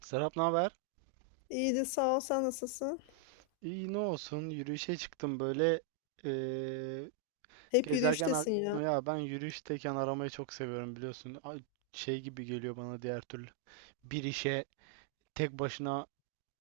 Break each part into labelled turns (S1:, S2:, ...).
S1: Serap, ne haber?
S2: İyidir sağ ol sen nasılsın?
S1: İyi, ne olsun, yürüyüşe çıktım böyle. eee,
S2: Hep
S1: gezerken ar-
S2: yürüyüştesin ya.
S1: Ya, ben yürüyüşteyken aramayı çok seviyorum, biliyorsun Ay, şey gibi geliyor bana diğer türlü. Bir işe tek başına,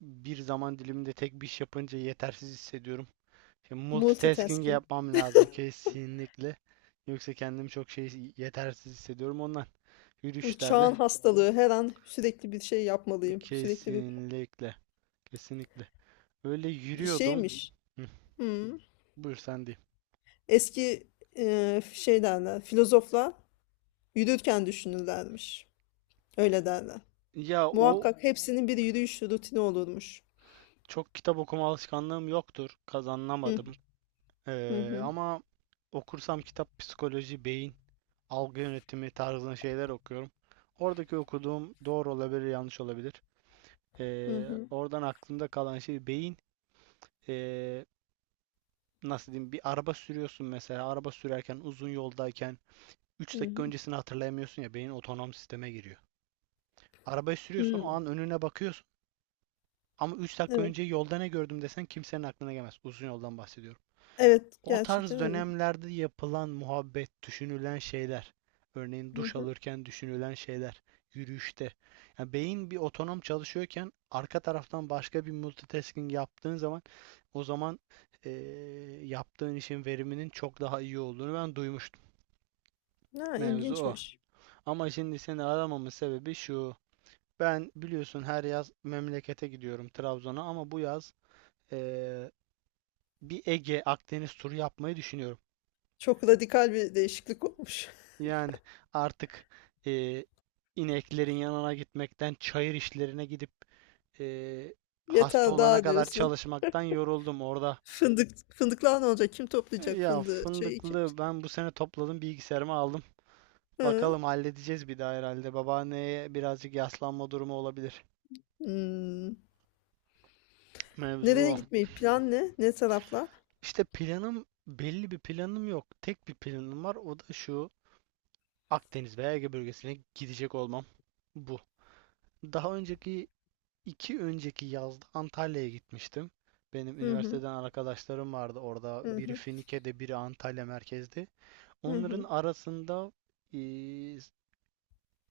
S1: bir zaman diliminde tek bir iş yapınca yetersiz hissediyorum. Şimdi multitasking
S2: Multitasking.
S1: yapmam lazım kesinlikle, yoksa kendimi çok şey, yetersiz hissediyorum ondan
S2: Bu
S1: yürüyüşlerde.
S2: çağın hastalığı her an sürekli bir şey yapmalıyım. Sürekli bir,
S1: Kesinlikle, kesinlikle öyle
S2: bir
S1: yürüyordum.
S2: şeymiş.
S1: Hı,
S2: Hmm.
S1: buyur sen diyeyim.
S2: Eski şey derler filozoflar yürürken düşünürlermiş. Öyle derler.
S1: Ya o
S2: Muhakkak hepsinin bir yürüyüş rutini olurmuş.
S1: Çok kitap okuma alışkanlığım yoktur.
S2: Hı
S1: Kazanamadım.
S2: hı hı
S1: Ama okursam kitap psikoloji, beyin, algı yönetimi tarzında şeyler okuyorum. Oradaki okuduğum doğru olabilir, yanlış olabilir.
S2: hı hı
S1: Oradan aklımda kalan şey beyin. Ee, Nasıl diyeyim? Bir araba sürüyorsun mesela. Araba sürerken, uzun yoldayken
S2: hı
S1: üç dakika
S2: hı.
S1: öncesini hatırlayamıyorsun ya. Beyin otonom sisteme giriyor. Arabayı sürüyorsun, o
S2: Hı.
S1: an önüne bakıyorsun. Ama 3 dakika
S2: Evet.
S1: önce yolda ne gördüm desen kimsenin aklına gelmez. Uzun yoldan bahsediyorum.
S2: Evet,
S1: O
S2: gerçekten
S1: tarz
S2: öyle.
S1: dönemlerde yapılan muhabbet, düşünülen şeyler. Örneğin
S2: Hı
S1: duş
S2: hı.
S1: alırken düşünülen şeyler, yürüyüşte. Yani beyin bir otonom çalışıyorken arka taraftan başka bir multitasking yaptığın zaman, o zaman eee, yaptığın işin veriminin çok daha iyi olduğunu ben duymuştum.
S2: Ha,
S1: Mevzu o.
S2: ilginçmiş.
S1: Ama şimdi seni aramamın sebebi şu: ben biliyorsun her yaz memlekete gidiyorum Trabzon'a, ama bu yaz eee, bir Ege Akdeniz turu yapmayı düşünüyorum.
S2: Çok radikal bir değişiklik olmuş.
S1: Yani artık e, ineklerin yanına gitmekten, çayır işlerine gidip e, hasta
S2: Yeter
S1: olana
S2: daha
S1: kadar
S2: diyorsun.
S1: çalışmaktan yoruldum orada.
S2: Fındık fındıklar ne olacak? Kim toplayacak
S1: Ya
S2: fındığı? Çayı kim?
S1: fındıklı ben bu sene topladım, bilgisayarıma aldım.
S2: Hı.
S1: Bakalım, halledeceğiz bir daha herhalde. Babaanneye birazcık yaslanma durumu olabilir.
S2: Hmm.
S1: Mevzu
S2: Nereye
S1: o.
S2: gitmeyi plan ne? Ne taraflar?
S1: İşte planım, belli bir planım yok. Tek bir planım var, o da şu: Akdeniz veya Ege bölgesine gidecek olmam. Bu. Daha önceki, iki önceki yazda Antalya'ya gitmiştim. Benim
S2: Hı hı.
S1: üniversiteden arkadaşlarım vardı orada.
S2: Hı
S1: Biri
S2: hı.
S1: Finike'de, biri Antalya merkezde.
S2: Hı
S1: Onların
S2: hı.
S1: arasında eee,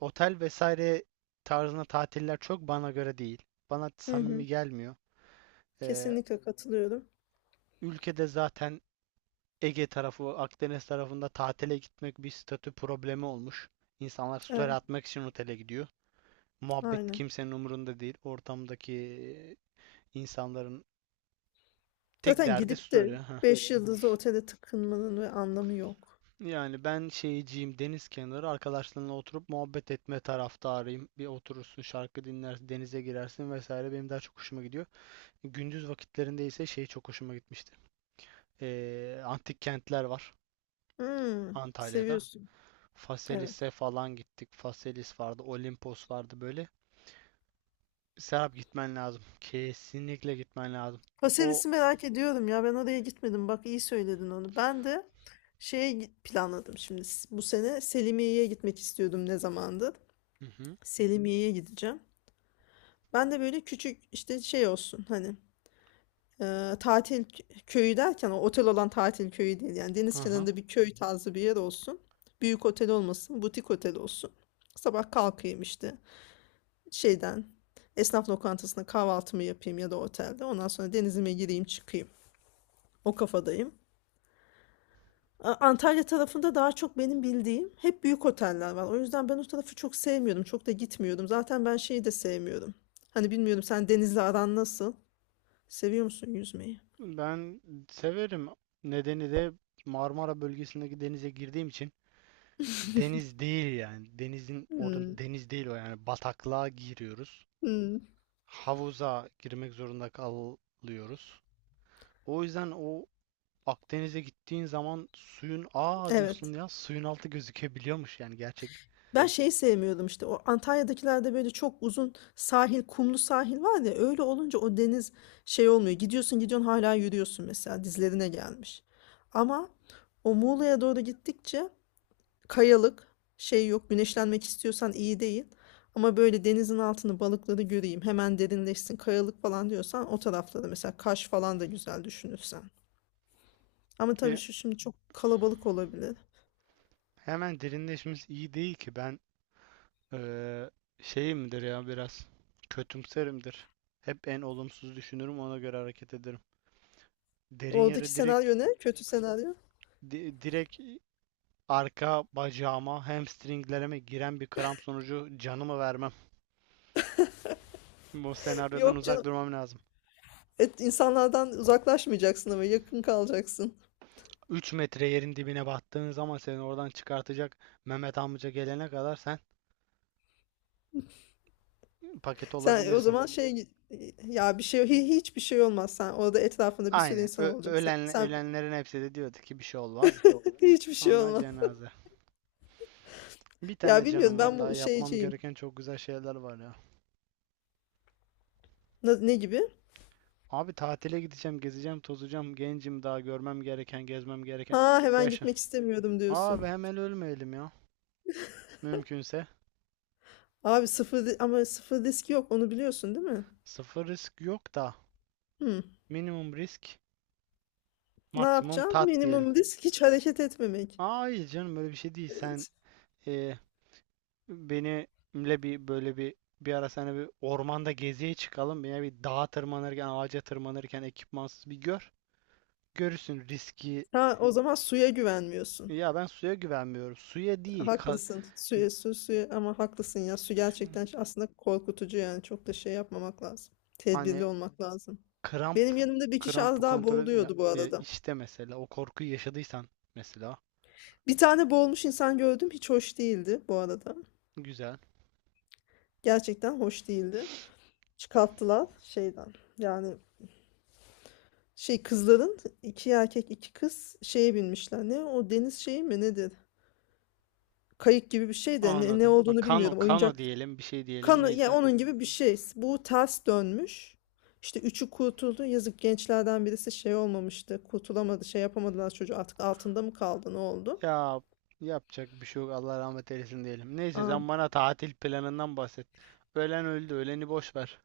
S1: otel vesaire tarzına tatiller çok bana göre değil. Bana
S2: Hı
S1: samimi
S2: hı.
S1: gelmiyor. Eee,
S2: Kesinlikle katılıyorum.
S1: Ülkede zaten Ege tarafı, Akdeniz tarafında tatile gitmek bir statü problemi olmuş. İnsanlar story
S2: Evet,
S1: atmak için otele gidiyor. Muhabbet
S2: aynen.
S1: kimsenin umurunda değil. Ortamdaki insanların tek
S2: Zaten
S1: derdi
S2: gidip de
S1: story. Ha,
S2: 5 yıldızlı otele tıkınmanın ve anlamı yok.
S1: yani ben şeyciyim, deniz kenarı arkadaşlarınla oturup muhabbet etme taraftarıyım. Bir oturursun, şarkı dinlersin, denize girersin vesaire, benim daha çok hoşuma gidiyor. Gündüz vakitlerinde ise şey çok hoşuma gitmişti. Antik kentler var
S2: Hmm,
S1: Antalya'da.
S2: seviyorsun. Evet.
S1: Faselis'e falan gittik. Faselis vardı, Olimpos vardı böyle. Serap, gitmen lazım. Kesinlikle gitmen lazım. O
S2: Paselis'i merak ediyorum ya. Ben oraya gitmedim. Bak iyi söyledin onu. Ben de planladım şimdi. Bu sene Selimiye'ye gitmek istiyordum ne zamandır.
S1: Hı hı.
S2: Selimiye'ye gideceğim. Ben de böyle küçük işte şey olsun hani tatil köyü derken o otel olan tatil köyü değil. Yani deniz
S1: Aha.
S2: kenarında bir köy tarzı bir yer olsun. Büyük otel olmasın, butik otel olsun. Sabah kalkayım işte. Şeyden esnaf lokantasında kahvaltımı yapayım ya da otelde. Ondan sonra denizime gireyim çıkayım. O kafadayım. Antalya tarafında daha çok benim bildiğim hep büyük oteller var. O yüzden ben o tarafı çok sevmiyordum. Çok da gitmiyordum. Zaten ben şeyi de sevmiyorum. Hani bilmiyorum sen denizle aran nasıl? Seviyor musun yüzmeyi?
S1: Ben severim. Nedeni de Marmara bölgesindeki denize girdiğim için. Deniz değil yani. Denizin orada,
S2: Hmm,
S1: deniz değil o yani. Bataklığa giriyoruz.
S2: hmm,
S1: Havuza girmek zorunda kalıyoruz. O yüzden o Akdeniz'e gittiğin zaman suyun, aa diyorsun
S2: evet.
S1: ya, suyun altı gözükebiliyormuş yani, gerçek.
S2: Ben şeyi sevmiyordum işte o Antalya'dakilerde böyle çok uzun sahil, kumlu sahil var ya öyle olunca o deniz şey olmuyor. Gidiyorsun gidiyorsun hala yürüyorsun mesela dizlerine gelmiş. Ama o Muğla'ya doğru gittikçe kayalık şey yok, güneşlenmek istiyorsan iyi değil. Ama böyle denizin altını balıkları göreyim hemen derinleşsin kayalık falan diyorsan o tarafları mesela Kaş falan da güzel düşünürsen. Ama tabii
S1: E,
S2: şu şimdi çok kalabalık olabilir.
S1: Hemen derinleşmemiz iyi değil ki, ben eee şeyimdir ya, biraz kötümserimdir. Hep en olumsuz düşünürüm, ona göre hareket ederim. Derin
S2: Oradaki
S1: yere
S2: senaryo ne? Kötü senaryo.
S1: direkt arka bacağıma, hamstringlerime giren bir kramp sonucu canımı vermem. Bu senaryodan
S2: Yok
S1: uzak
S2: canım.
S1: durmam lazım.
S2: Et, insanlardan uzaklaşmayacaksın ama yakın kalacaksın.
S1: 3 metre yerin dibine battığın zaman seni oradan çıkartacak Mehmet amca gelene kadar sen paket
S2: Sen o
S1: olabilirsin.
S2: zaman şey, ya bir şey hiçbir şey olmaz. Sen orada etrafında bir sürü
S1: Aynen.
S2: insan olacak. Sen,
S1: Ölen,
S2: sen
S1: ölenlerin hepsi de diyordu ki bir şey olmaz.
S2: hiçbir şey
S1: Sonra
S2: olmaz.
S1: cenaze. Bir
S2: Ya
S1: tane
S2: bilmiyorum
S1: canım var.
S2: ben
S1: Daha
S2: bu
S1: yapmam
S2: şeyciyim.
S1: gereken çok güzel şeyler var ya.
S2: Ne gibi?
S1: Abi tatile gideceğim, gezeceğim, tozacağım. Gencim, daha görmem gereken, gezmem gereken.
S2: Ha hemen
S1: Yaşa.
S2: gitmek istemiyorum
S1: Abi
S2: diyorsun.
S1: hemen ölmeyelim ya. Mümkünse.
S2: Abi ama sıfır risk yok onu biliyorsun değil mi?
S1: Sıfır risk yok da,
S2: Hmm.
S1: minimum risk,
S2: Ne
S1: maksimum
S2: yapacağım?
S1: tat diyelim.
S2: Minimum risk hiç hareket etmemek.
S1: Aa, hayır canım, böyle bir şey değil. Sen
S2: Evet.
S1: e, benimle bir, böyle bir ara sana, bir ormanda geziye çıkalım. Ya bir dağa tırmanırken, ağaca tırmanırken ekipmansız bir gör. Görürsün riski.
S2: Ha, o zaman suya güvenmiyorsun.
S1: Ya ben suya güvenmiyorum. Suya değil.
S2: Haklısın. Suya ama haklısın ya. Su gerçekten aslında korkutucu yani. Çok da şey yapmamak lazım. Tedbirli
S1: Hani
S2: olmak lazım.
S1: kramp,
S2: Benim yanımda bir kişi az
S1: krampı
S2: daha
S1: kontrol ya,
S2: boğuluyordu bu
S1: ya
S2: arada.
S1: işte mesela o korkuyu yaşadıysan mesela,
S2: Bir tane boğulmuş insan gördüm. Hiç hoş değildi bu arada.
S1: güzel.
S2: Gerçekten hoş değildi. Çıkarttılar şeyden. Yani şey kızların, iki erkek iki kız şeye binmişler. Ne o deniz şeyi mi nedir? Kayık gibi bir şey de ne
S1: Anladım. Ha,
S2: olduğunu
S1: kano,
S2: bilmiyorum.
S1: kano
S2: Oyuncak
S1: diyelim, bir şey diyelim
S2: kanı, yani
S1: neyse.
S2: onun gibi bir şey. Bu ters dönmüş. İşte üçü kurtuldu. Yazık, gençlerden birisi şey olmamıştı. Kurtulamadı, şey yapamadılar çocuğu. Artık altında mı kaldı, ne oldu?
S1: Ya, yapacak bir şey yok. Allah rahmet eylesin diyelim. Neyse,
S2: Aa.
S1: sen bana tatil planından bahset. Ölen öldü. Öleni boş ver.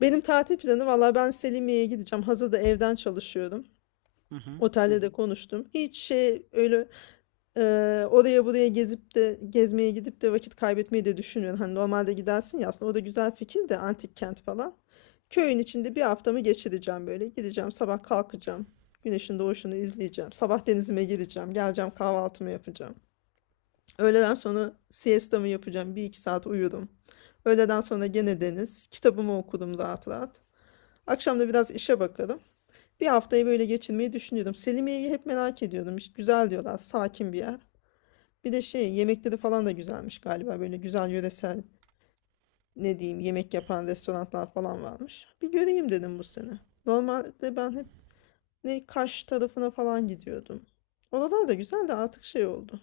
S2: Benim tatil planı valla ben Selimiye'ye gideceğim. Hazır da evden çalışıyorum.
S1: Hı hı.
S2: Otelde de konuştum. Hiç şey öyle, oraya buraya gezip de gezmeye gidip de vakit kaybetmeyi de düşünüyorum. Hani normalde gidersin ya, aslında o da güzel fikir de antik kent falan. Köyün içinde bir haftamı geçireceğim böyle. Gideceğim, sabah kalkacağım. Güneşin doğuşunu izleyeceğim. Sabah denizime gireceğim. Geleceğim, kahvaltımı yapacağım. Öğleden sonra siestamı yapacağım. Bir iki saat uyurum. Öğleden sonra gene deniz. Kitabımı okurum rahat rahat. Akşam da biraz işe bakarım. Bir haftayı böyle geçirmeyi düşünüyorum. Selimiye'yi hep merak ediyorum. Güzel diyorlar. Sakin bir yer. Bir de şey, yemekleri falan da güzelmiş galiba. Böyle güzel yöresel ne diyeyim yemek yapan restoranlar falan varmış. Bir göreyim dedim bu sene. Normalde ben hep ne Kaş tarafına falan gidiyordum. Oralar da güzel de artık şey oldu.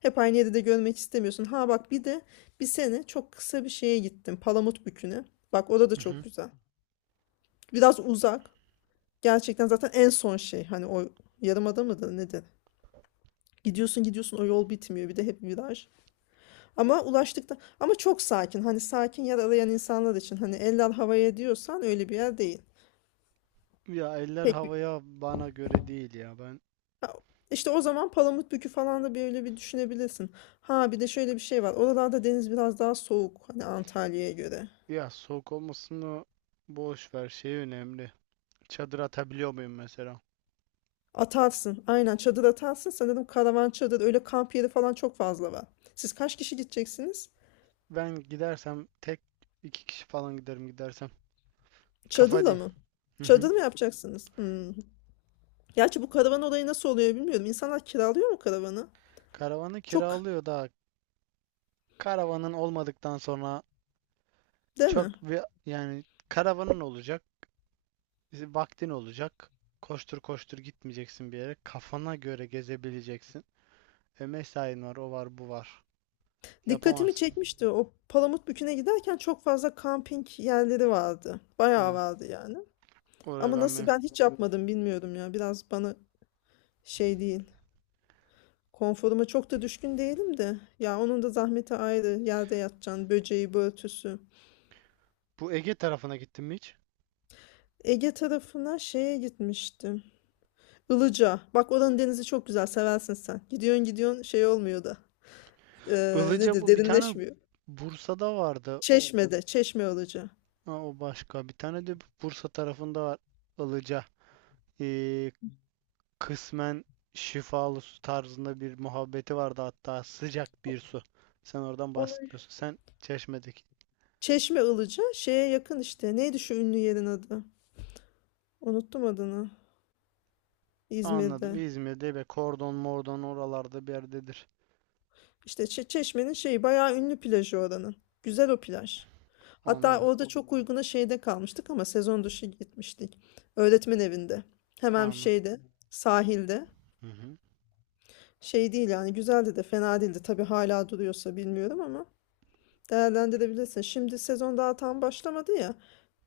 S2: Hep aynı yeri de görmek istemiyorsun. Ha bak, bir de bir sene çok kısa bir şeye gittim. Palamutbükü'ne. Bak orada da
S1: Hı
S2: çok
S1: hı.
S2: güzel. Biraz uzak. Gerçekten zaten en son şey. Hani o yarımada mıdır nedir? Gidiyorsun gidiyorsun o yol bitmiyor. Bir de hep viraj. Ama ulaştıkta ama çok sakin. Hani sakin yer arayan insanlar için, hani eller havaya diyorsan öyle bir yer değil.
S1: Ya, eller
S2: Pek bir.
S1: havaya bana göre değil ya. Ben,
S2: Ha, işte o zaman Palamutbükü falan da böyle bir düşünebilirsin. Ha bir de şöyle bir şey var. Oralarda deniz biraz daha soğuk hani Antalya'ya göre.
S1: ya soğuk olmasını boş ver. Şey önemli. Çadır atabiliyor muyum mesela?
S2: Atarsın. Aynen çadır atarsın. Sanırım karavan çadır öyle kamp yeri falan çok fazla var. Siz kaç kişi gideceksiniz?
S1: Ben gidersem tek, iki kişi falan giderim gidersem. Kafa
S2: Çadırla
S1: din.
S2: mı?
S1: Hı hı.
S2: Çadır mı yapacaksınız? Hmm. Gerçi bu karavan olayı nasıl oluyor bilmiyorum. İnsanlar kiralıyor mu karavanı?
S1: Karavanı
S2: Çok,
S1: kiralıyor da, karavanın olmadıktan sonra
S2: değil mi?
S1: çok bir, yani karavanın olacak. Bizi vaktin olacak. Koştur koştur gitmeyeceksin bir yere. Kafana göre gezebileceksin. E mesain var, o var, bu var.
S2: Dikkatimi
S1: Yapamazsın.
S2: çekmişti. O Palamutbükü'ne giderken çok fazla kamping yerleri vardı. Bayağı
S1: Hı.
S2: vardı yani.
S1: Oraya
S2: Ama
S1: ben
S2: nasıl,
S1: mi?
S2: ben hiç yapmadım bilmiyorum ya. Biraz bana şey değil. Konforuma çok da düşkün değilim de. Ya onun da zahmeti ayrı. Yerde yatacaksın. Böceği, börtüsü.
S1: Bu Ege tarafına gittin mi hiç?
S2: Ege tarafına şeye gitmiştim. Ilıca. Bak oranın denizi çok güzel. Seversin sen. Gidiyorsun gidiyorsun şey olmuyor da. Ee,
S1: Ilıca,
S2: nedir?
S1: bu bir tane
S2: Derinleşmiyor.
S1: Bursa'da vardı.
S2: Çeşme'de. Çeşme Ilıca.
S1: Ha, o başka. Bir tane de Bursa tarafında var. Ilıca. Ee, Kısmen şifalı su tarzında bir muhabbeti vardı, hatta sıcak bir su. Sen oradan bahsetmiyorsun. Sen Çeşme'deki.
S2: Çeşme Ilıca şeye yakın işte. Neydi şu ünlü yerin adı? Unuttum adını.
S1: Anladım.
S2: İzmir'de.
S1: İzmir'de ve kordon mordon oralarda bir yerdedir.
S2: İşte Çeşme'nin şeyi bayağı ünlü plajı oranın. Güzel o plaj. Hatta
S1: Anladım.
S2: orada çok uyguna şeyde kalmıştık ama sezon dışı gitmiştik. Öğretmen evinde. Hemen
S1: Anladım.
S2: şeyde, sahilde.
S1: Hı hı.
S2: Şey değil yani, güzeldi de, fena değildi. Tabii hala duruyorsa bilmiyorum ama değerlendirebilirsin. Şimdi sezon daha tam başlamadı ya.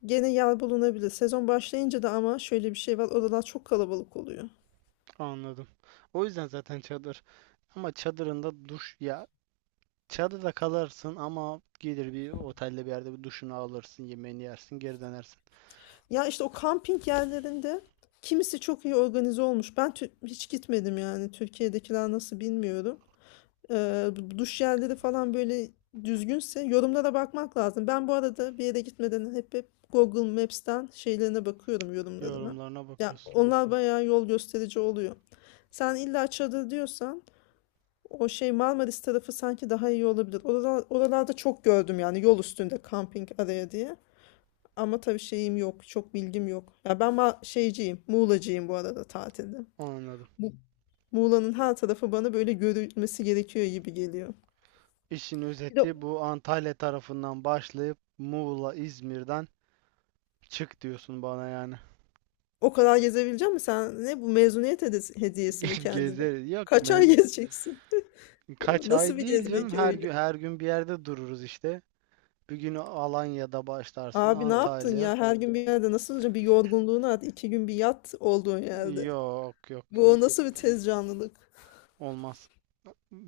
S2: Gene yer bulunabilir. Sezon başlayınca da ama şöyle bir şey var. Oralar çok kalabalık oluyor.
S1: Anladım. O yüzden zaten çadır. Ama çadırında duş ya, çadırda kalarsın ama gelir bir otelde, bir yerde bir duşunu alırsın, yemeğini yersin, geri dönersin.
S2: Ya işte o kamping yerlerinde kimisi çok iyi organize olmuş. Ben hiç gitmedim yani. Türkiye'dekiler nasıl bilmiyorum. Bu duş yerleri falan böyle düzgünse yorumlara bakmak lazım. Ben bu arada bir yere gitmeden hep, Google Maps'ten şeylerine bakıyorum, yorumlarına.
S1: Yorumlarına
S2: Ya
S1: bakıyorsun.
S2: onlar bayağı yol gösterici oluyor. Sen illa çadır diyorsan o şey Marmaris tarafı sanki daha iyi olabilir. Oralarda çok gördüm yani yol üstünde kamping araya diye. Ama tabii şeyim yok. Çok bilgim yok. Ya ben şeyciyim. Muğlacıyım bu arada tatilde.
S1: Anladım.
S2: Bu Muğla'nın her tarafı bana böyle görülmesi gerekiyor gibi geliyor.
S1: İşin
S2: Bir de
S1: özeti: bu Antalya tarafından başlayıp Muğla, İzmir'den çık diyorsun bana yani.
S2: o kadar gezebilecek mi? Sen ne, bu mezuniyet hediyesi mi kendine?
S1: Gezeriz. Yok
S2: Kaç ay
S1: mez
S2: gezeceksin? O
S1: Kaç
S2: nasıl
S1: ay
S2: bir
S1: değil canım.
S2: gezmek
S1: Her
S2: öyle?
S1: gün, her gün bir yerde dururuz işte. Bir gün Alanya'da başlarsın,
S2: Abi ne yaptın
S1: Antalya.
S2: ya? Her gün bir yerde nasıl olacak? Bir yorgunluğunu at. İki gün bir yat olduğun yerde.
S1: Yok yok,
S2: Bu o nasıl bir tez canlılık?
S1: olmaz.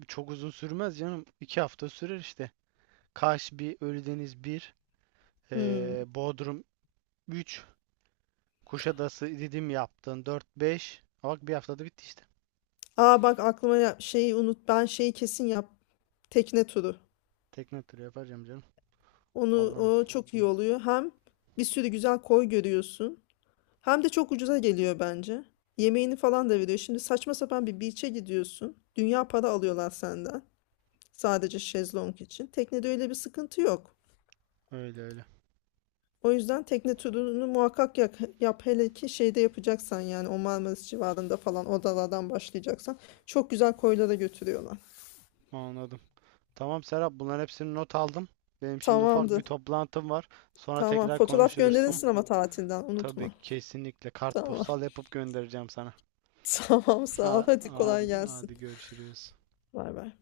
S1: Çok uzun sürmez canım. İki hafta sürer işte. Kaş bir, Ölüdeniz bir,
S2: Hmm.
S1: Bodrum üç, Kuşadası dedim yaptın dört beş, bak bir haftada bitti işte.
S2: Aa bak aklıma, şeyi unut. Ben şeyi kesin yap. Tekne turu.
S1: Tekne turu yapacağım canım.
S2: Onu,
S1: Allah'ım,
S2: o çok iyi oluyor. Hem bir sürü güzel koy görüyorsun. Hem de çok ucuza geliyor bence. Yemeğini falan da veriyor. Şimdi saçma sapan bir beach'e gidiyorsun. Dünya para alıyorlar senden. Sadece şezlong için. Teknede öyle bir sıkıntı yok.
S1: öyle öyle.
S2: O yüzden tekne turunu muhakkak yap, yap hele ki şeyde yapacaksan yani o Marmaris civarında falan odalardan başlayacaksan çok güzel koylara götürüyorlar.
S1: Anladım. Tamam Serap, bunların hepsini not aldım. Benim şimdi ufak bir
S2: Tamamdır.
S1: toplantım var. Sonra
S2: Tamam.
S1: tekrar
S2: Fotoğraf
S1: konuşuruz, tamam.
S2: gönderirsin ama tatilden
S1: Tabii,
S2: unutma.
S1: kesinlikle
S2: Tamam.
S1: kartpostal yapıp göndereceğim sana.
S2: Tamam sağ ol.
S1: Ha,
S2: Hadi kolay
S1: hadi
S2: gelsin.
S1: hadi, görüşürüz.
S2: Var var.